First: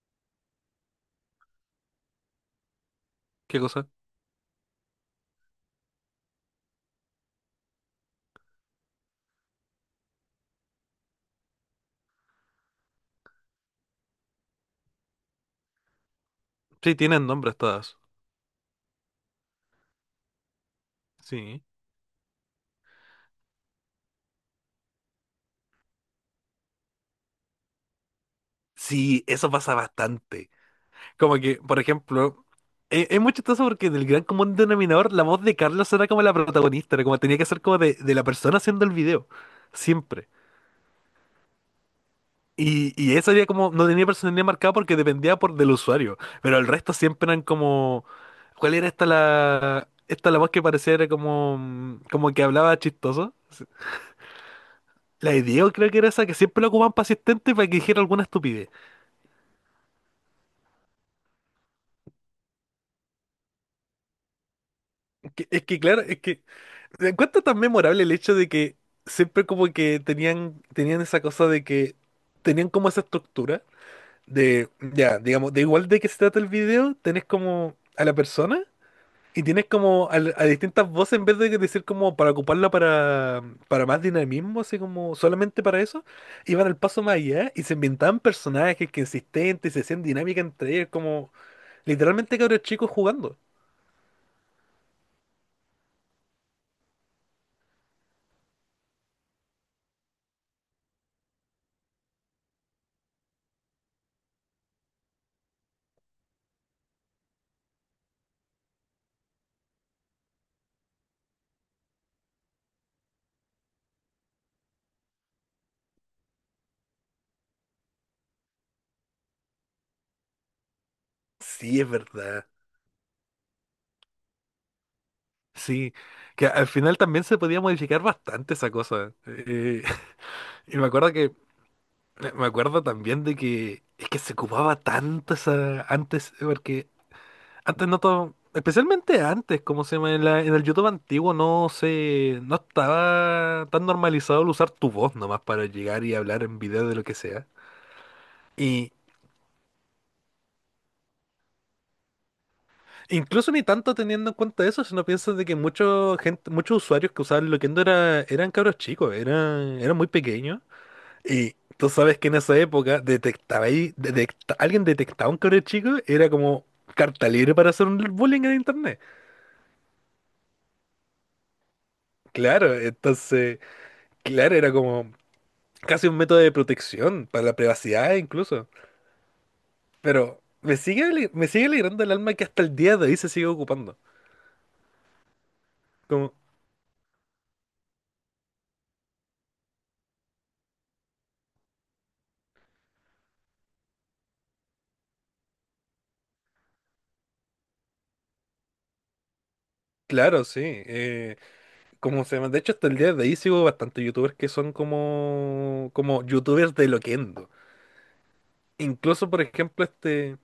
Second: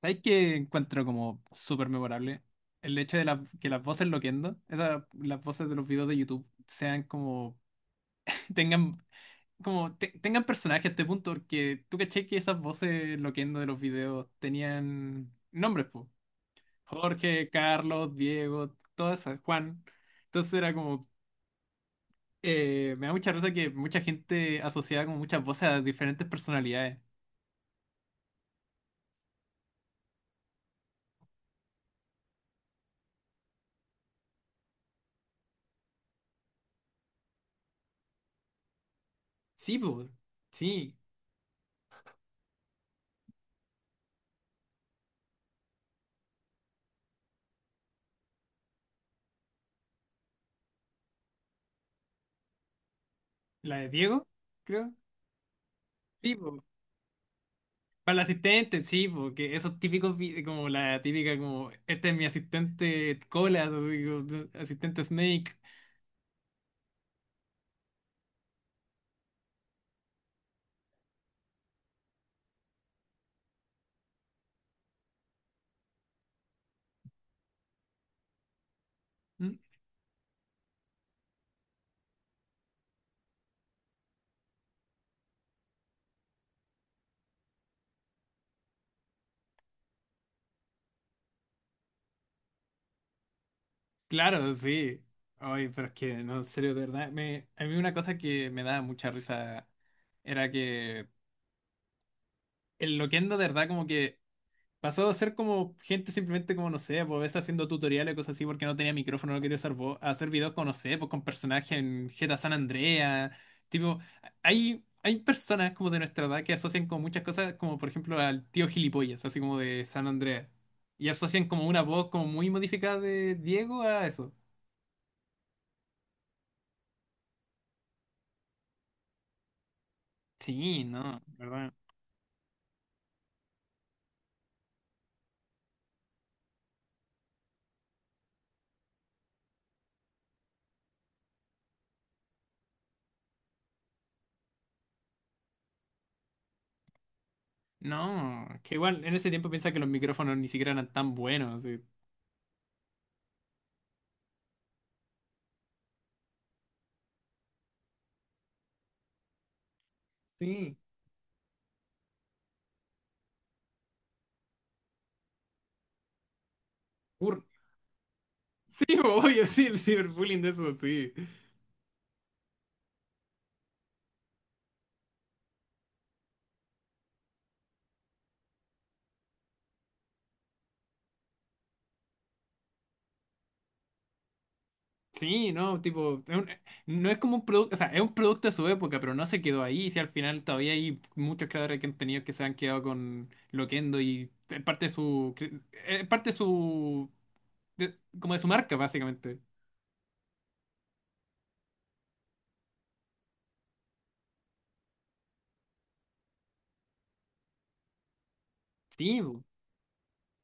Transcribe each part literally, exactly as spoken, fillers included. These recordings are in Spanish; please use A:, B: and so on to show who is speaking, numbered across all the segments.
A: ¿Sabes qué encuentro como súper memorable? El hecho de la-
B: ¿Qué
A: que las
B: cosa?
A: voces loquendo, esas, las voces de los videos de YouTube, sean como, tengan, como, te- tengan personaje a este punto, porque tú caché que esas voces loquendo de los videos tenían nombres, po.
B: Sí, tienen
A: Jorge,
B: nombres todas.
A: Carlos, Diego, todas esas, Juan. Entonces era como,
B: Sí.
A: eh, me da mucha risa que mucha gente asociaba como muchas voces a diferentes personalidades.
B: Sí, eso pasa bastante. Como que, por ejemplo, eh, es muy chistoso porque en el gran común denominador la voz de Carlos era como la protagonista, era como tenía que ser como de, de la persona haciendo el video.
A: Sí, po,
B: Siempre.
A: sí.
B: Y, y eso era como, no tenía personalidad marcada porque dependía por del usuario. Pero el resto siempre eran como. ¿Cuál era esta la. Esta la voz que parecía era como. mm, como que hablaba chistoso?
A: La de Diego, creo.
B: La de Diego creo que era esa
A: Sí,
B: que siempre
A: po.
B: lo ocupaban para asistente para que dijera
A: Para el
B: alguna estupidez.
A: asistente, sí, porque esos típicos, vi- como la típica, como, este es mi asistente colas, así como, asistente Snake.
B: Que- Es que claro, es que me encuentro tan memorable el hecho de que siempre como que tenían, tenían esa cosa de que tenían como esa estructura de, ya, digamos, de igual de que se trata el video, tenés como a la persona y
A: Mm.
B: tienes como al- a, distintas voces en vez de decir como para ocuparla para, para más dinamismo, así como solamente para eso, iban al paso más allá y se inventaban personajes que existentes y se hacían dinámica entre ellos, como literalmente cabros chicos jugando.
A: Claro, sí. Ay, pero es que, no, en serio, de verdad, me, a mí una cosa que me daba mucha risa era que el Loquendo, de verdad, como que pasó a ser como gente simplemente como, no sé, pues haciendo tutoriales, cosas así, porque no tenía micrófono, no quería usar voz, a hacer videos con, no sé, pues con personajes en G T A San Andreas, tipo, hay, hay personas como de nuestra edad que asocian con muchas cosas, como por ejemplo al tío gilipollas, así como de San Andreas, y asocian como
B: Sí,
A: una
B: es
A: voz como
B: verdad.
A: muy modificada de Diego a eso.
B: Sí, que al final también se podía modificar bastante esa cosa. Eh, y
A: Sí,
B: me acuerdo
A: no,
B: que,
A: ¿verdad?
B: eh, me acuerdo también de que es que se ocupaba tanto esa, antes, porque antes no todo, especialmente antes, como se llama, en la- en el YouTube antiguo no se, no estaba tan normalizado el usar tu voz nomás para llegar y hablar en video de lo que sea.
A: No, que
B: Y
A: igual en ese tiempo piensa que los micrófonos ni siquiera eran tan buenos. Sí,
B: incluso ni tanto teniendo en cuenta eso, si no piensas de que mucho gente, muchos usuarios que usaban Loquendo era, eran cabros chicos, eran, eran muy pequeños.
A: sí.
B: Y tú sabes que en esa época detectaba ahí, detecta- alguien detectaba un cabrón chico, era como carta
A: Cur-
B: libre para hacer un bullying en
A: sí,
B: internet.
A: obvio, sí, el ciberbullying de eso, sí.
B: Claro, entonces, claro, era como casi un método de protección para la privacidad incluso. Pero me sigue, ale- me sigue alegrando el alma que hasta el día de hoy se sigue ocupando.
A: Sí, no, tipo,
B: Como,
A: es un- no es como un producto, o sea, es un producto de su época, pero no se quedó ahí. Si al final todavía hay muchos creadores que han tenido que se han quedado con Loquendo y es parte de su, cre- es parte de su, de- como de su marca, básicamente.
B: claro, sí. eh, como se llama, de hecho hasta el día de hoy sigo bastante youtubers que son como, como youtubers de Loquendo.
A: Sí,
B: Incluso, por
A: bu.
B: ejemplo, este.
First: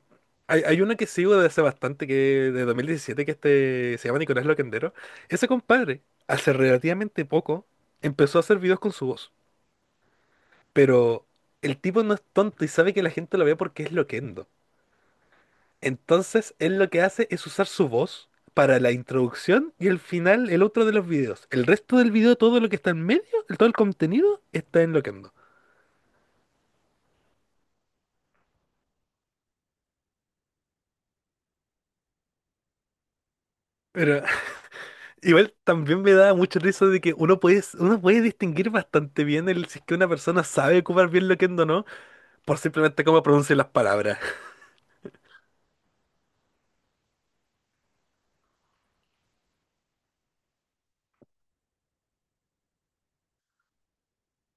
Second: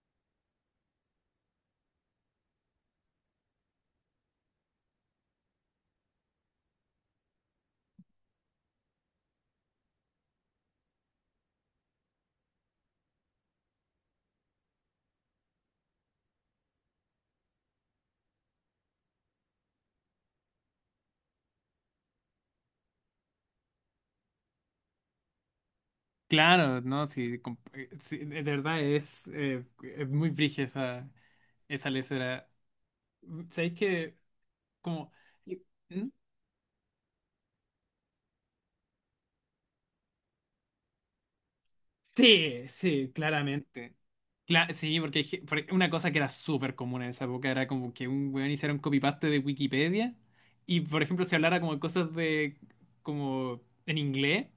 B: Hay, hay una que sigo desde hace bastante, que de dos mil diecisiete, que este se llama Nicolás Loquendero. Ese compadre, hace relativamente poco, empezó a hacer videos con su voz. Pero el tipo no es tonto y sabe que la gente lo ve porque es loquendo. Entonces, él lo que hace es usar su voz para la introducción y el final, el otro de los videos. El resto del video, todo lo que está en medio, todo el contenido, está en loquendo.
A: Claro, no, sí, com- eh, sí, de verdad es, eh, es muy brígida esa, esa lesera. ¿Sabéis que,
B: Pero
A: como,
B: igual también
A: ¿Mm?
B: me da mucha risa de que uno puede, uno puede distinguir bastante bien el, si es que una persona sabe ocupar bien lo que o no, por
A: Sí,
B: simplemente
A: sí,
B: cómo pronuncia las
A: claramente.
B: palabras.
A: Cla- sí, porque hay ge- por una cosa que era súper común en esa época era como que un weón hiciera un copy-paste de Wikipedia y, por ejemplo, se hablara como de cosas de, como en inglés,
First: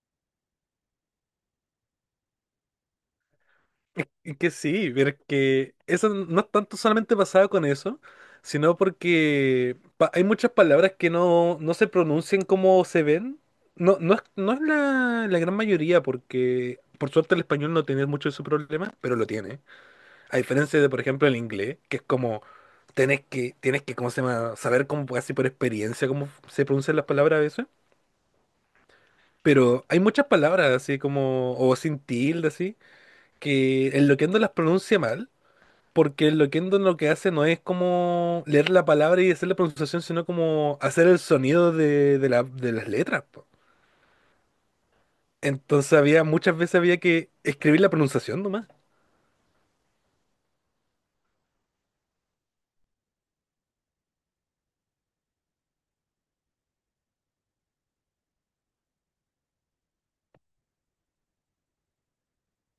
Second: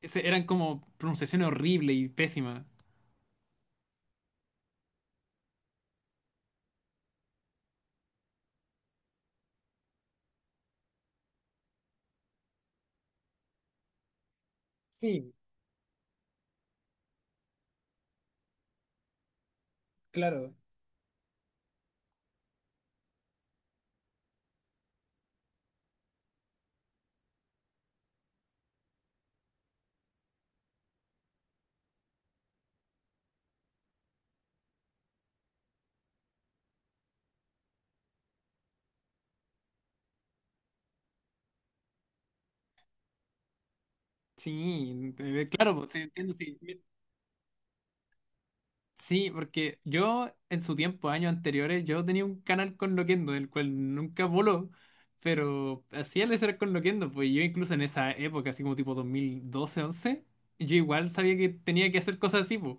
A: ese- eran como pronunciaciones horribles y pésimas.
B: y que sí, pero es que eso no es tanto solamente pasado con eso, sino porque pa- hay muchas palabras que no, no se pronuncian como se ven. No, no es, no es la,
A: Sí,
B: la gran mayoría, porque por suerte el español no tiene mucho de su problema, pero lo tiene. A
A: claro.
B: diferencia de, por ejemplo, el inglés, que es como tenés que, tienes que, ¿cómo se llama? Saber como casi por experiencia cómo se pronuncian las palabras a veces. Pero hay muchas palabras así como, o sin tilde así, que el loquendo las pronuncia mal, porque el loquendo lo que hace no es como leer la palabra y hacer la pronunciación, sino como hacer el sonido de, de la- de las letras. Po.
A: Sí, eh, claro, pues,
B: Entonces
A: sí,
B: había,
A: entiendo, sí.
B: muchas veces había que escribir la pronunciación nomás.
A: Sí, porque yo en su tiempo, años anteriores, yo tenía un canal con Loquendo, el cual nunca voló, pero hacía el ser con Loquendo, pues yo incluso en esa época, así como tipo dos mil doce, once, yo igual sabía que tenía que hacer cosas así, po.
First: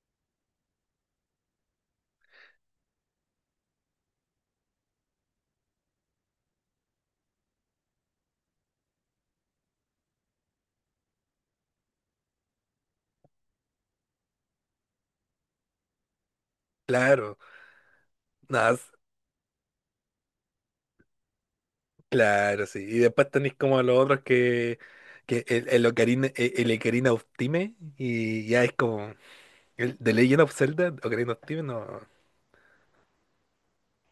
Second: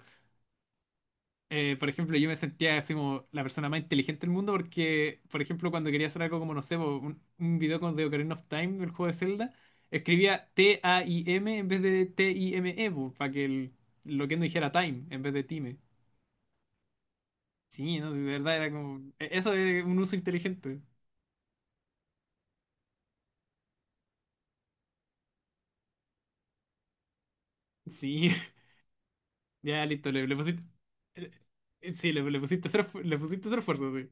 A: Eh, por ejemplo, yo me sentía así como la persona más inteligente del mundo porque, por ejemplo, cuando quería hacer algo como, no sé, po, un, un video con The Ocarina of Time, del juego de Zelda, escribía T-A-I-M en vez de T-I-M-E, para que el Loquendo dijera Time en vez de Time.
B: Claro,
A: Sí, no sé, de verdad era
B: nada,
A: como. e- Eso era un uso inteligente.
B: claro, sí. Y después tenéis como los otros que, que el, el Ocarina, el, el Ocarina of Time
A: Sí,
B: y ya es como
A: ya
B: el
A: listo,
B: The
A: le, le
B: Legend of
A: pusiste.
B: Zelda,
A: eh,
B: Ocarina of Time, no.
A: eh, Sí, le, le pusiste cero, esfu- le pusiste cero esfuerzo, sí.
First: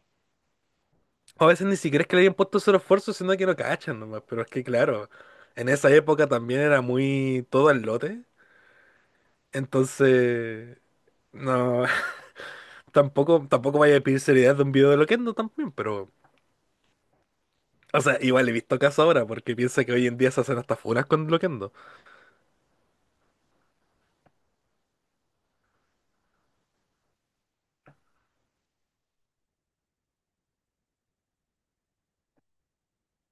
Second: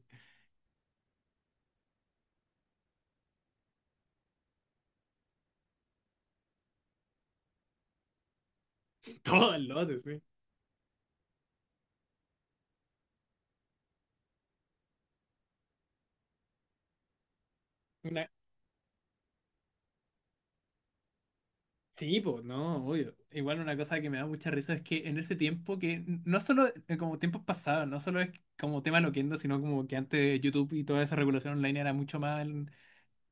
B: A veces ni siquiera es que le hayan puesto su esfuerzo, sino que no cachan nomás. Pero es que claro, en esa época también era muy todo al lote.
A: Todo el lote, sí.
B: Entonces, no, tampoco, tampoco vaya a pedir seriedad de un video de Loquendo también, pero. O sea,
A: Una...
B: igual he visto casos ahora, porque piensa que hoy en día se hacen hasta funas con Loquendo.
A: Sí, pues, no, obvio. Igual una cosa que me da mucha risa es que en ese tiempo que, n- no solo eh, como tiempos pasados, no solo es como tema loquendo, sino como que antes YouTube y toda esa regulación online era mucho más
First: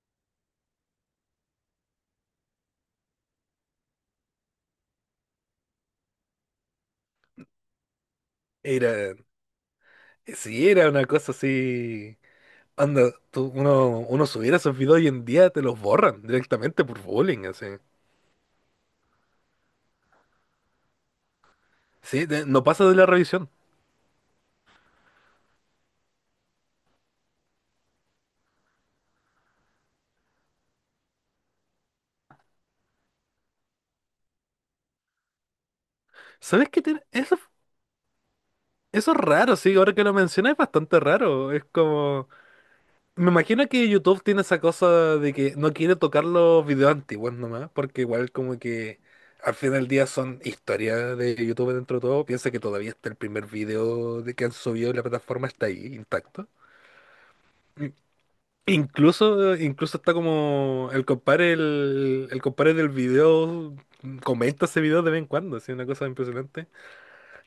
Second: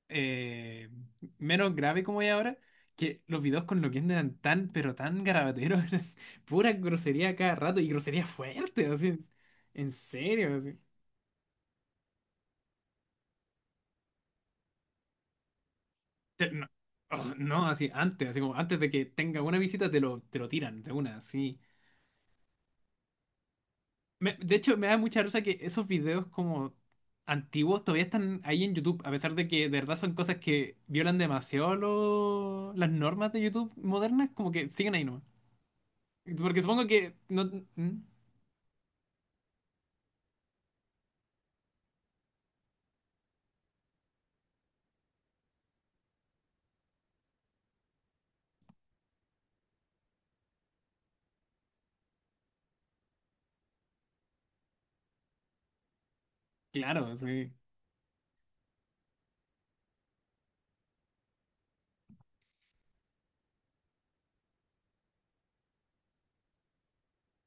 A: eh, menos grave como es ahora, que los videos con Loquendo eran tan, pero tan garabateros, eran pura grosería cada rato y grosería fuerte,
B: Era
A: así, en serio,
B: Sí,
A: así.
B: era una cosa así. Anda, tú- uno, uno subiera esos videos hoy en día, te los borran
A: Te- no,
B: directamente por
A: oh,
B: bullying,
A: no,
B: así.
A: así, antes, así como antes de que tenga una visita te lo, te lo tiran de una, así.
B: Sí, de- no pasa de la revisión.
A: Me- de hecho, me da mucha risa que esos videos como antiguos todavía están ahí en YouTube, a pesar de que de verdad son cosas que violan demasiado lo- las normas de YouTube modernas, como que siguen ahí nomás. Porque
B: ¿Sabes qué
A: supongo que
B: tiene? Eso,
A: no.
B: eso es raro, sí, ahora que lo mencionas es bastante raro. Es como. Me imagino que YouTube tiene esa cosa de que no quiere tocar los videos antiguos nomás, porque igual como que al final del día son historias de YouTube dentro de todo. Piensa que todavía está el primer video de que han subido y la plataforma está ahí intacto.
A: Claro, sí.
B: Incluso, incluso está como el compadre, el, el compadre del video comenta ese video de vez en cuando, así una cosa impresionante.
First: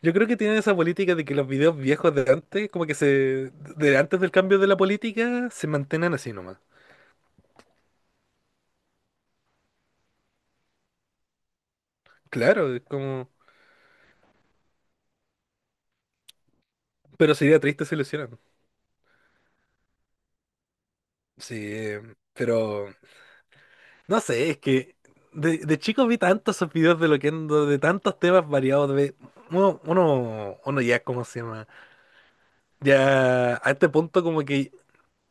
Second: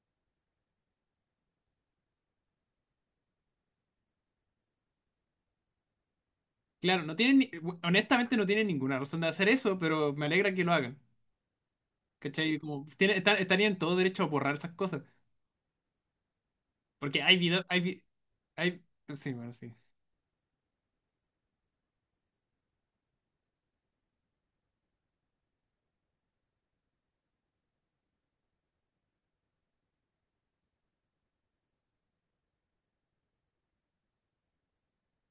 B: Yo creo que tienen esa política de que los videos viejos de antes, como que se, de antes del cambio de la política, se mantengan así nomás.
A: Claro, no tienen, ni- honestamente no tienen ninguna razón de hacer eso, pero me alegra que lo hagan. ¿Cachai?
B: Claro, es
A: Como, tiene-
B: como,
A: está- estarían todo derecho a borrar esas cosas. Porque
B: pero
A: hay
B: sería
A: videos, hay,
B: triste si lo
A: vi-
B: hicieran.
A: hay, sí, bueno, sí.
B: Sí, pero no sé, es que de, de chico vi tantos esos videos de lo que de tantos temas variados, de uno, uno, uno ya, ¿cómo se llama? Ya a este punto como que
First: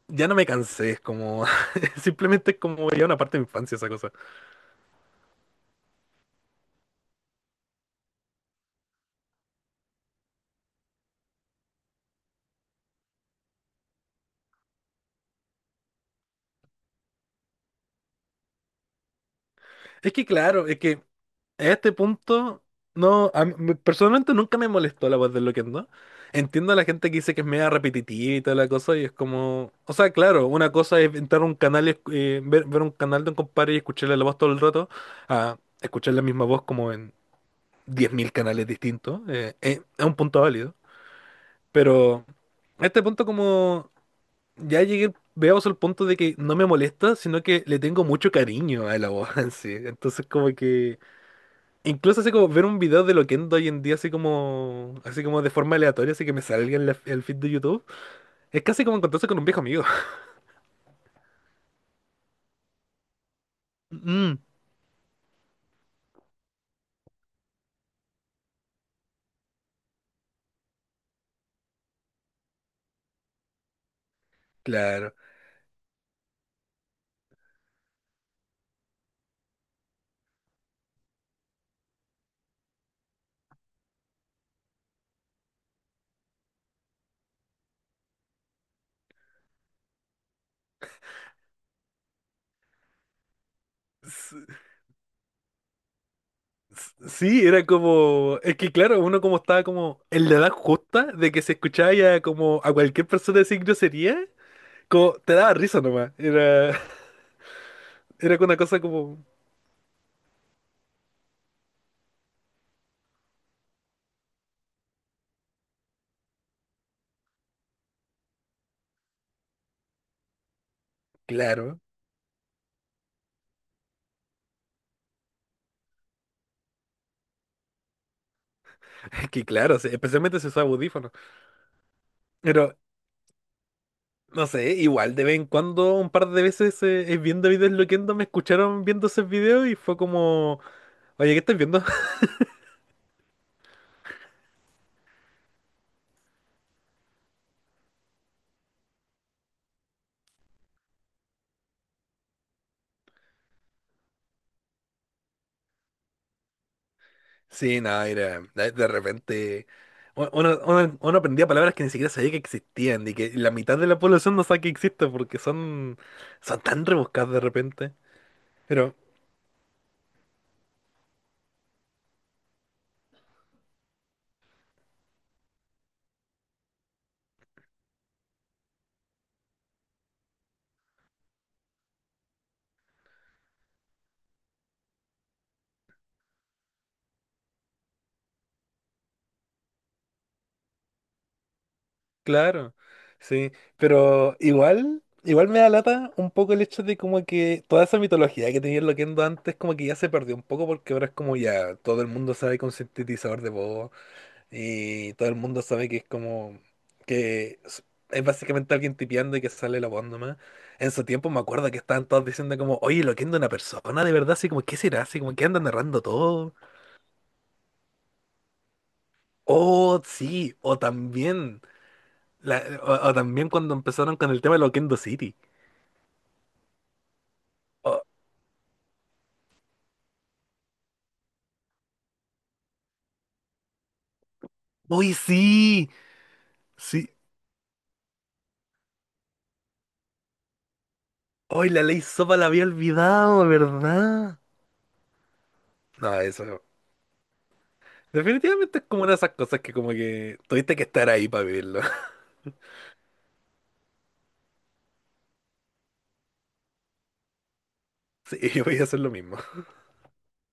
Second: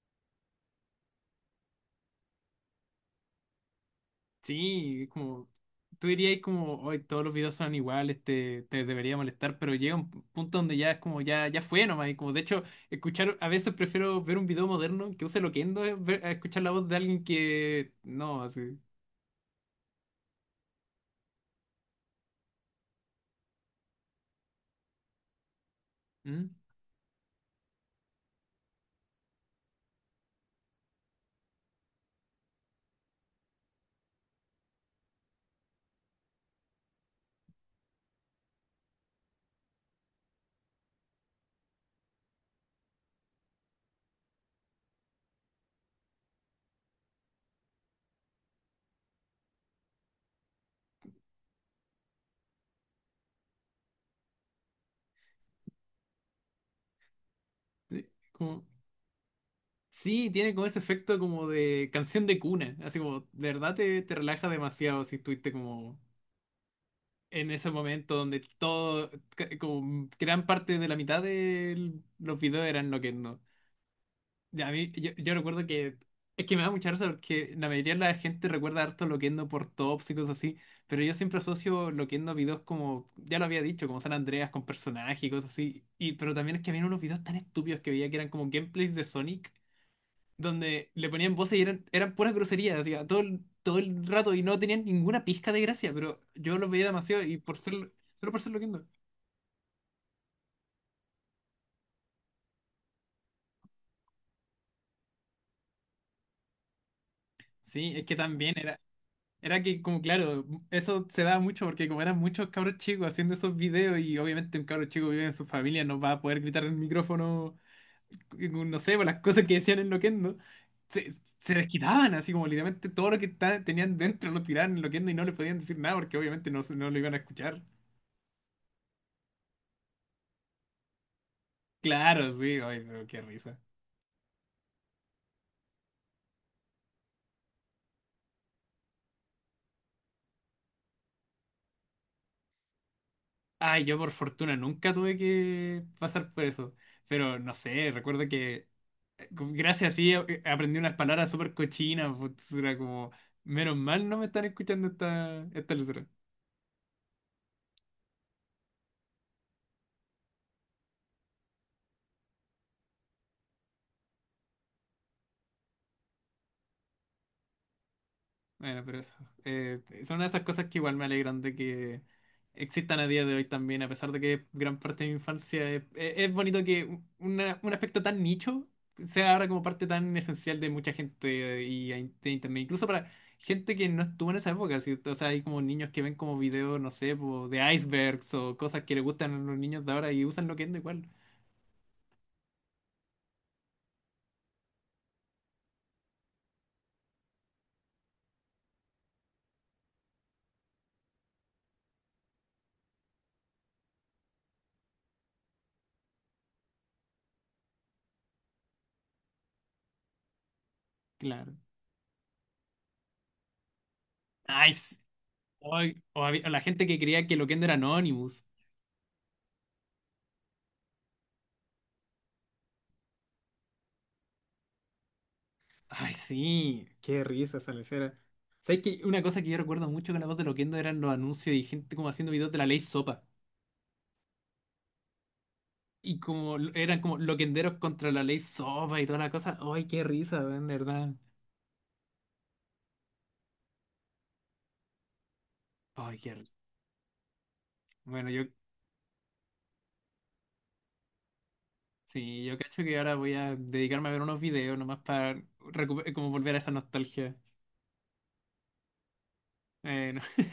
B: ya no me cansé, es como. Simplemente es como ya una parte de mi infancia esa cosa.
A: Sí, como, tú dirías como, hoy todos los videos son iguales, te, te debería molestar, pero llega un punto donde ya es como, ya, ya fue nomás. Y como, de hecho, escuchar, a veces prefiero ver un video moderno que use Loquendo a ver- a escuchar la voz de alguien que, no, así.
B: Es que claro, es que a este punto, no. a mí- me- personalmente nunca me molestó la voz de Loquendo.
A: ¿Mm?
B: Entiendo a la gente que dice que es media repetitiva y toda la cosa, y es como. O sea, claro, una cosa es entrar a un canal y escu- eh, ver, ver un canal de un compadre y escucharle la voz todo el rato, a escuchar la misma voz como en diez mil canales distintos. eh, eh, es un punto válido. Pero. A este punto como ya llegué, veamos al punto de que no me molesta, sino que le tengo mucho cariño a la voz en sí. Entonces como que incluso así como ver un video de Loquendo hoy en día así como así como de forma aleatoria, así que me salga en la- el feed de YouTube,
A: Sí,
B: es
A: como...
B: casi como encontrarse con un viejo amigo.
A: Sí, tiene como ese efecto como de canción de cuna, así como, de verdad te, te
B: Mm,
A: relaja demasiado si estuviste como en ese momento donde todo, ca- como gran parte de la mitad de los videos eran Loquendo. Y a mí, yo,
B: claro.
A: yo recuerdo que, es que me da mucha risa porque la mayoría de la gente recuerda harto Loquendo por tops y cosas así, pero yo siempre asocio Loquendo a videos como, ya lo había dicho, como San Andreas con personajes y cosas así, y, pero también es que había unos videos tan estúpidos que veía que eran como gameplays de Sonic donde le ponían voces y eran, eran puras groserías, hacía todo, el- todo el rato y
B: S-
A: no tenían ninguna pizca de gracia, pero yo los veía
B: s-
A: demasiado y
B: Sí,
A: por
B: era
A: ser, solo
B: como,
A: por ser
B: es que
A: loquiendo.
B: claro, uno como estaba como en la edad justa de que se escuchaba ya como a cualquier persona decir grosería, como te daba risa nomás, era,
A: Sí, es que
B: era
A: también
B: una
A: era,
B: cosa como,
A: era que como claro, eso se daba mucho porque como eran muchos cabros chicos haciendo esos videos y obviamente un cabro chico vive en su familia, no va a poder gritar en el micrófono, no sé, por las cosas que decían en loquendo. Se, se les
B: claro.
A: quitaban así como literalmente todo lo que ta- tenían dentro lo tiraban en loquendo y no le podían decir nada porque obviamente no, se- no lo iban a escuchar.
B: Que claro, sí, especialmente si usa audífonos.
A: Claro, sí,
B: Pero,
A: ay, pero qué risa.
B: no sé, igual de vez en cuando, un par de veces eh, eh, viendo videos loquendo, me escucharon viendo esos videos y fue como, oye, ¿qué estás viendo?
A: Ay, yo por fortuna nunca tuve que pasar por eso. Pero no sé, recuerdo que eh, gracias a sí eh, eh, aprendí unas palabras súper cochinas. Pues, era como, menos mal no me están escuchando esta, esta.
B: Sí, no, era, de de repente u- uno, uno- uno aprendía palabras que ni siquiera sabía que existían y que la mitad de la población no sabe que existen porque son, son tan rebuscadas de repente.
A: Bueno,
B: Pero
A: pero eso. Eh, son esas cosas que igual me alegran de que existan a día de hoy también, a pesar de que gran parte de mi infancia es, es- es bonito que un una- un aspecto tan nicho sea ahora como parte tan esencial de mucha gente eh, y a in- de internet, incluso para gente que no estuvo en esa época, ¿sí? O sea, hay como niños que ven como videos, no sé, po, de icebergs o cosas que les gustan a los niños de ahora y usan Loquendo igual.
B: claro, sí, pero igual, igual me da lata un poco el hecho de como que toda esa mitología que tenía el Loquendo antes como que ya se perdió un poco porque ahora es como ya todo el mundo sabe que un sintetizador de voz y todo el mundo sabe que es como que es es básicamente alguien tipeando y que sale la voz nomás. En su tiempo me
A: Claro.
B: acuerdo que estaban todos diciendo como, oye, Loquendo es una persona de verdad, así como, ¿qué
A: Nice.
B: será? Así como que andan
A: O,
B: narrando
A: o había- o
B: todo.
A: la gente que creía que Loquendo era Anonymous.
B: Oh, sí, o también, la- o, o también cuando empezaron con el tema de Loquendo City.
A: Ay, sí, qué risa esa
B: Oh,
A: lesera. ¿Sabes que una cosa que yo recuerdo mucho con la voz de Loquendo eran los anuncios y gente como haciendo videos de la ley Sopa?
B: ¡uy, sí!
A: Y como l- eran
B: Sí.
A: como loquenderos contra la ley Sopa y toda la cosa. Ay, qué risa, weón, de verdad.
B: ¡Uy, la ley sopa la había olvidado, ¿verdad? No,
A: Ay, qué
B: eso.
A: risa.
B: No.
A: Bueno, yo
B: Definitivamente es como una de esas cosas que como que tuviste que estar ahí para vivirlo.
A: sí, yo cacho que ahora voy a dedicarme a ver unos videos nomás para recu- como volver a esa nostalgia.
B: Sí, yo voy a hacer lo mismo.
A: Eh,